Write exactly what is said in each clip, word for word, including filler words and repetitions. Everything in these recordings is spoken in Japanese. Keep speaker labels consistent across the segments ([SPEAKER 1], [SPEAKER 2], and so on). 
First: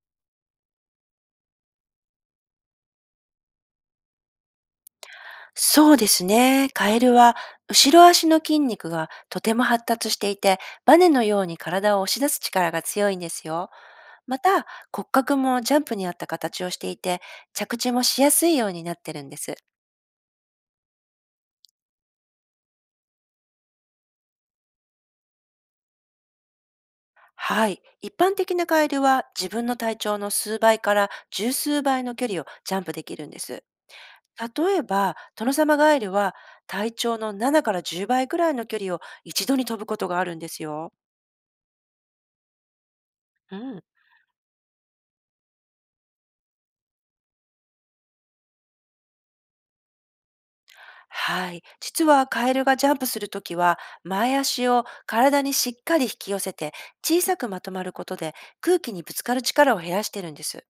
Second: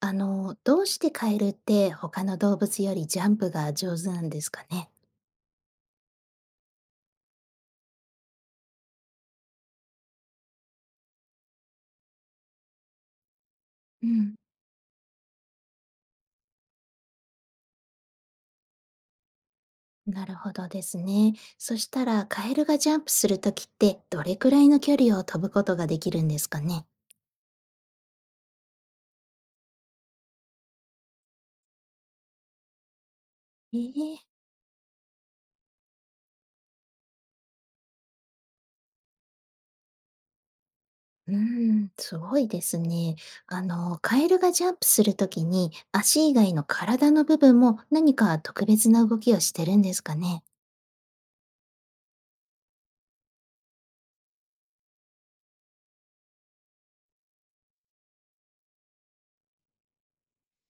[SPEAKER 1] あの、どうしてカエルって他の動物よりジャンプが上手なんですかね。
[SPEAKER 2] そうですね。カエルは後ろ足の筋肉がとても発達していて、バネのように体を押し出す力が強いんですよ。
[SPEAKER 1] うん、
[SPEAKER 2] また、骨格もジャンプに合った形をしていて、着地もしやすいようになってるんです。
[SPEAKER 1] なるほどですね。そしたらカエルがジャンプするときってどれくらいの距離を飛ぶことができるんですかね。
[SPEAKER 2] はい。一般的なカエルは自分の体長の数倍から十数倍の距離をジャンプできるんです。
[SPEAKER 1] ええ。
[SPEAKER 2] 例えば、トノサマガエルは体長のななからじゅうばいくらいの距離を一度に飛ぶことがあるんですよ。
[SPEAKER 1] うん、すごいですね。
[SPEAKER 2] う
[SPEAKER 1] あ
[SPEAKER 2] ん。
[SPEAKER 1] の、カエルがジャンプするときに足以外の体の部分も何か特別な動きをしてるんですかね。
[SPEAKER 2] はい。実はカエルがジャンプするときは、前足を体にしっかり引き寄せて、小さくまとまることで空気にぶつかる力を減らしてるんです。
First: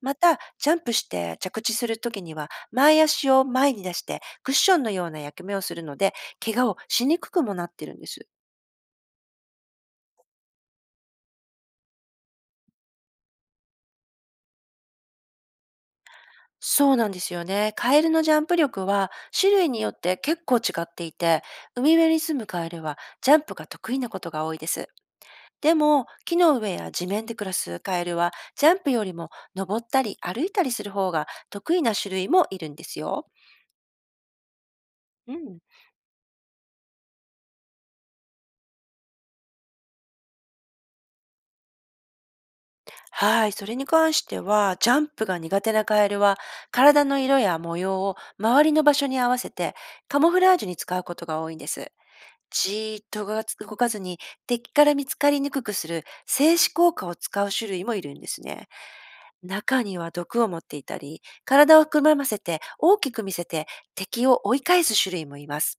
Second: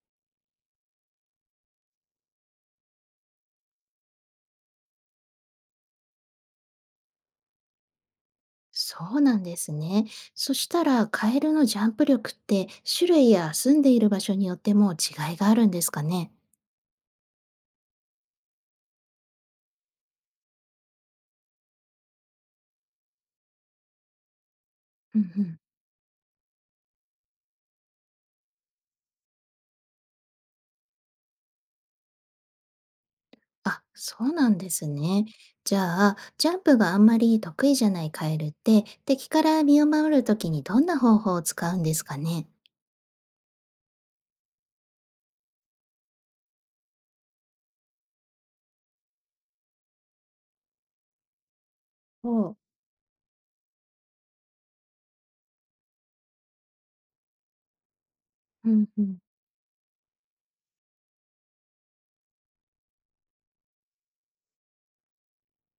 [SPEAKER 2] また、ジャンプして着地するときには、前足を前に出してクッションのような役目をするので、怪我をしにくくもなってるんです。
[SPEAKER 1] そうなんですね。そしたら、カエルのジャンプ力って種類や住んでいる場所によっても違いがあるんですかね。
[SPEAKER 2] そうなんですよね。カエルのジャンプ力は種類によって結構違っていて、海辺に住むカエルはジャンプが得意なことが多いです。
[SPEAKER 1] うんうん。
[SPEAKER 2] でも、木の上や地面で暮らすカエルは、ジャンプよりも登ったり歩いたりする方が得意な種類もいるんですよ。
[SPEAKER 1] あ、そうなんですね。
[SPEAKER 2] うん。
[SPEAKER 1] じゃあ、ジャンプがあんまり得意じゃないカエルって、敵から身を守るときにどんな方法を使うんですかね。
[SPEAKER 2] はい、それに関しては、ジャンプが苦手なカエルは、体の色や模様を周りの場所に合わせて、カモフラージュに使うことが多いんです。
[SPEAKER 1] そう。
[SPEAKER 2] じーっと動かず動かずに敵から見つかりにくくする静止効果を使う種類もいるんですね。
[SPEAKER 1] うんうん。
[SPEAKER 2] 中には毒を持っていたり、体をくまませて大きく見せて敵を追い返す種類もいます。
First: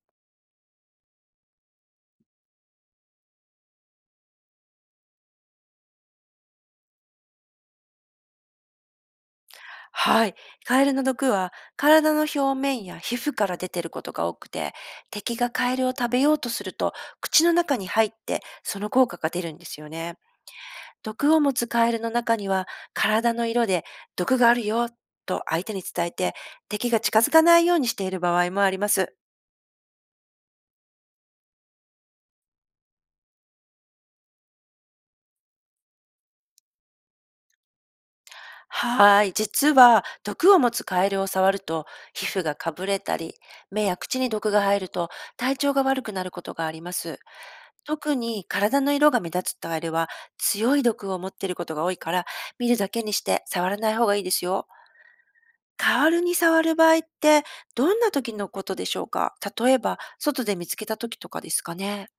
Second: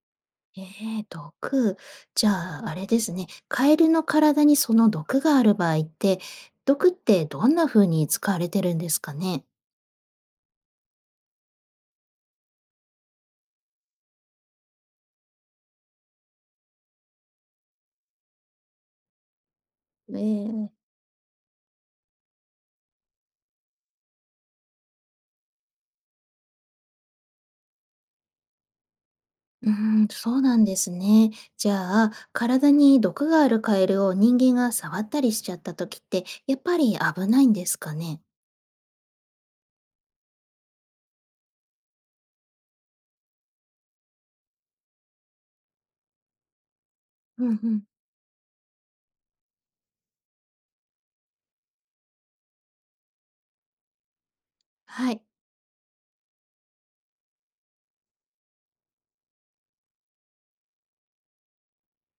[SPEAKER 1] えー、毒。じゃあ、あれですね。カエルの体にその毒がある場合って、毒ってどんな風に使われてるんですかね。
[SPEAKER 2] はい。カエルの毒は体の表面や皮膚から出てることが多くて、敵がカエルを食べようとすると口の中に入ってその効果が出るんですよね。
[SPEAKER 1] ええ。
[SPEAKER 2] 毒を持つカエルの中には体の色で毒があるよと相手に伝えて、敵が近づかないようにしている場合もあります。
[SPEAKER 1] うーん、そうなんですね。じゃあ、体に毒があるカエルを人間が触ったりしちゃった時って、やっぱり危ないんですかね？
[SPEAKER 2] はーい。実は、毒を持つカエルを触ると、皮膚がかぶれたり、目や口に毒が入ると、体調が悪くなることがあります。
[SPEAKER 1] うんうん。
[SPEAKER 2] 特に体の色が目立つカエルは、強い毒を持っていることが多いから、見るだけにして触らない方がいいですよ。
[SPEAKER 1] はい。
[SPEAKER 2] カエルに触る場合って、どんな時のことでしょうか？例えば、外で見つけた時とかですかね。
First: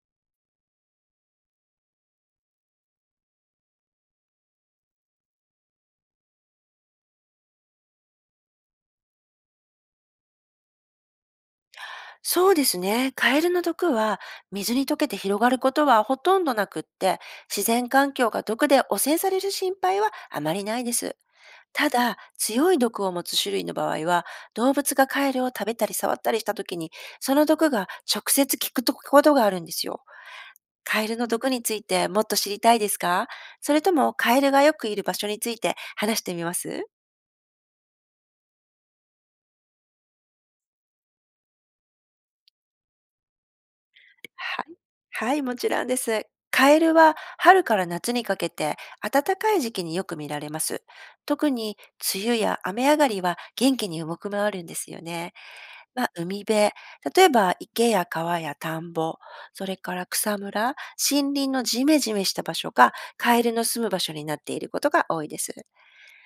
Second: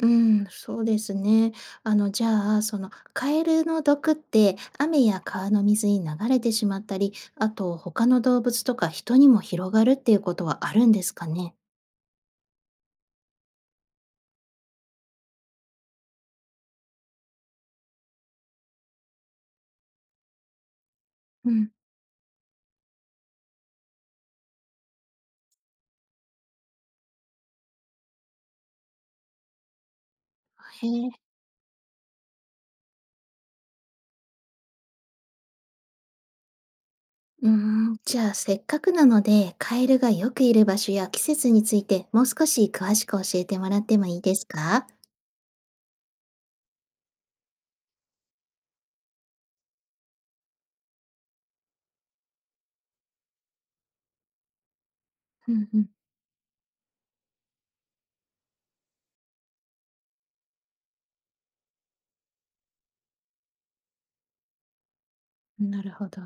[SPEAKER 1] うん、そうですね。あの、じゃあ、その、カエルの毒って、雨や川の水に流れてしまったり、あと他の動物とか人にも広がるっていうことはあるんですかね？
[SPEAKER 2] そうですね。カエルの毒は水に溶けて広がることはほとんどなくって、自然環境が毒で汚染される心配はあまりないです。
[SPEAKER 1] うん。
[SPEAKER 2] ただ、強い毒を持つ種類の場合は、動物がカエルを食べたり触ったりした時に、その毒が直接効くとことがあるんですよ。
[SPEAKER 1] へ
[SPEAKER 2] カエ
[SPEAKER 1] え。
[SPEAKER 2] ルの毒についてもっと知りたいですか？それともカエルがよくいる場所について話してみます？
[SPEAKER 1] うーん、じゃあせっかくなので、カエルがよくいる場所や季節について、もう少し詳しく教えてもらってもいいです
[SPEAKER 2] はい。
[SPEAKER 1] か？
[SPEAKER 2] はい、もちろんです。カエルは春から夏にかけて暖かい時期によく見られます。特に梅雨や雨上がりは元気に動き回るんですよね。
[SPEAKER 1] うんう
[SPEAKER 2] まあ、海辺、例えば池や川や田んぼ、それから草むら、森林のジメジメした場所がカエルの住む場所になっていることが多いです。
[SPEAKER 1] ん、なるほど。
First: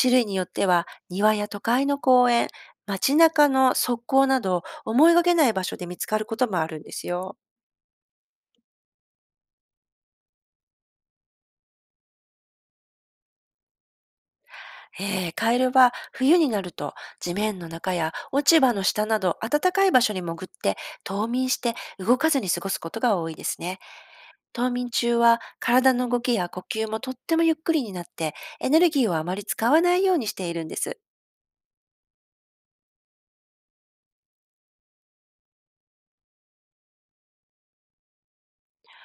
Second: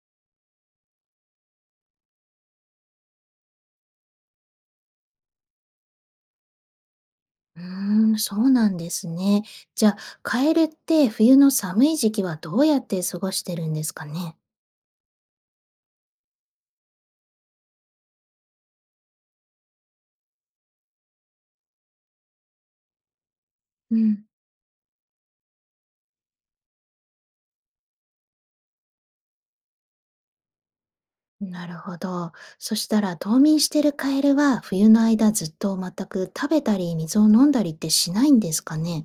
[SPEAKER 2] 種類によっては庭や都会の公園、街中の側溝など思いがけない場所で見つかることもあるんですよ。
[SPEAKER 1] うーん、そうなんですね。じゃあ、カエルって冬の寒い時期はどうやって過ごしてるんですかね？
[SPEAKER 2] えーカエルは冬になると地面の中や落ち葉の下など暖かい場所に潜って冬眠して動かずに過ごすことが多いですね。
[SPEAKER 1] うん。
[SPEAKER 2] 冬眠中は体の動きや呼吸もとってもゆっくりになって、エネルギーをあまり使わないようにしているんです。
[SPEAKER 1] なるほど。そしたら冬眠してるカエルは、冬の間ずっと全く食べたり水を飲んだりってしないんですかね？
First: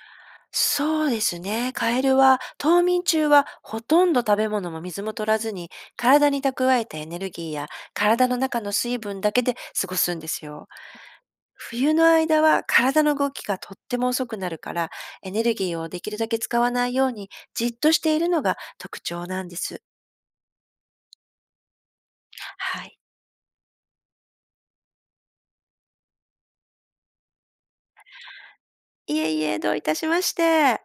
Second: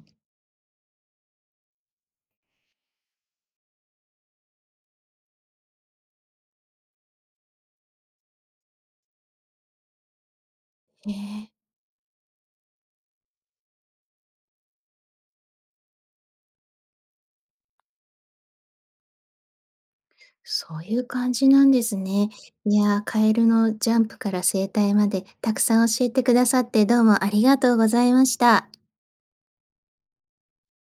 [SPEAKER 2] そうですね。カエルは冬眠中はほとんど食べ物も水も取らずに、体に蓄えたエネルギーや体の中の水分だけで過ごすんですよ。
[SPEAKER 1] へえ。
[SPEAKER 2] 冬の間は体の動きがとっても遅くなるから、エネルギーをできるだけ使わないようにじっとしているのが特徴なんです。
[SPEAKER 1] そういう感じなんですね。い
[SPEAKER 2] は
[SPEAKER 1] や
[SPEAKER 2] い。
[SPEAKER 1] ー、カエルのジャンプから生態までたくさん教えてくださってどうもありがとうございました。
[SPEAKER 2] いえいえ、どういたしまして。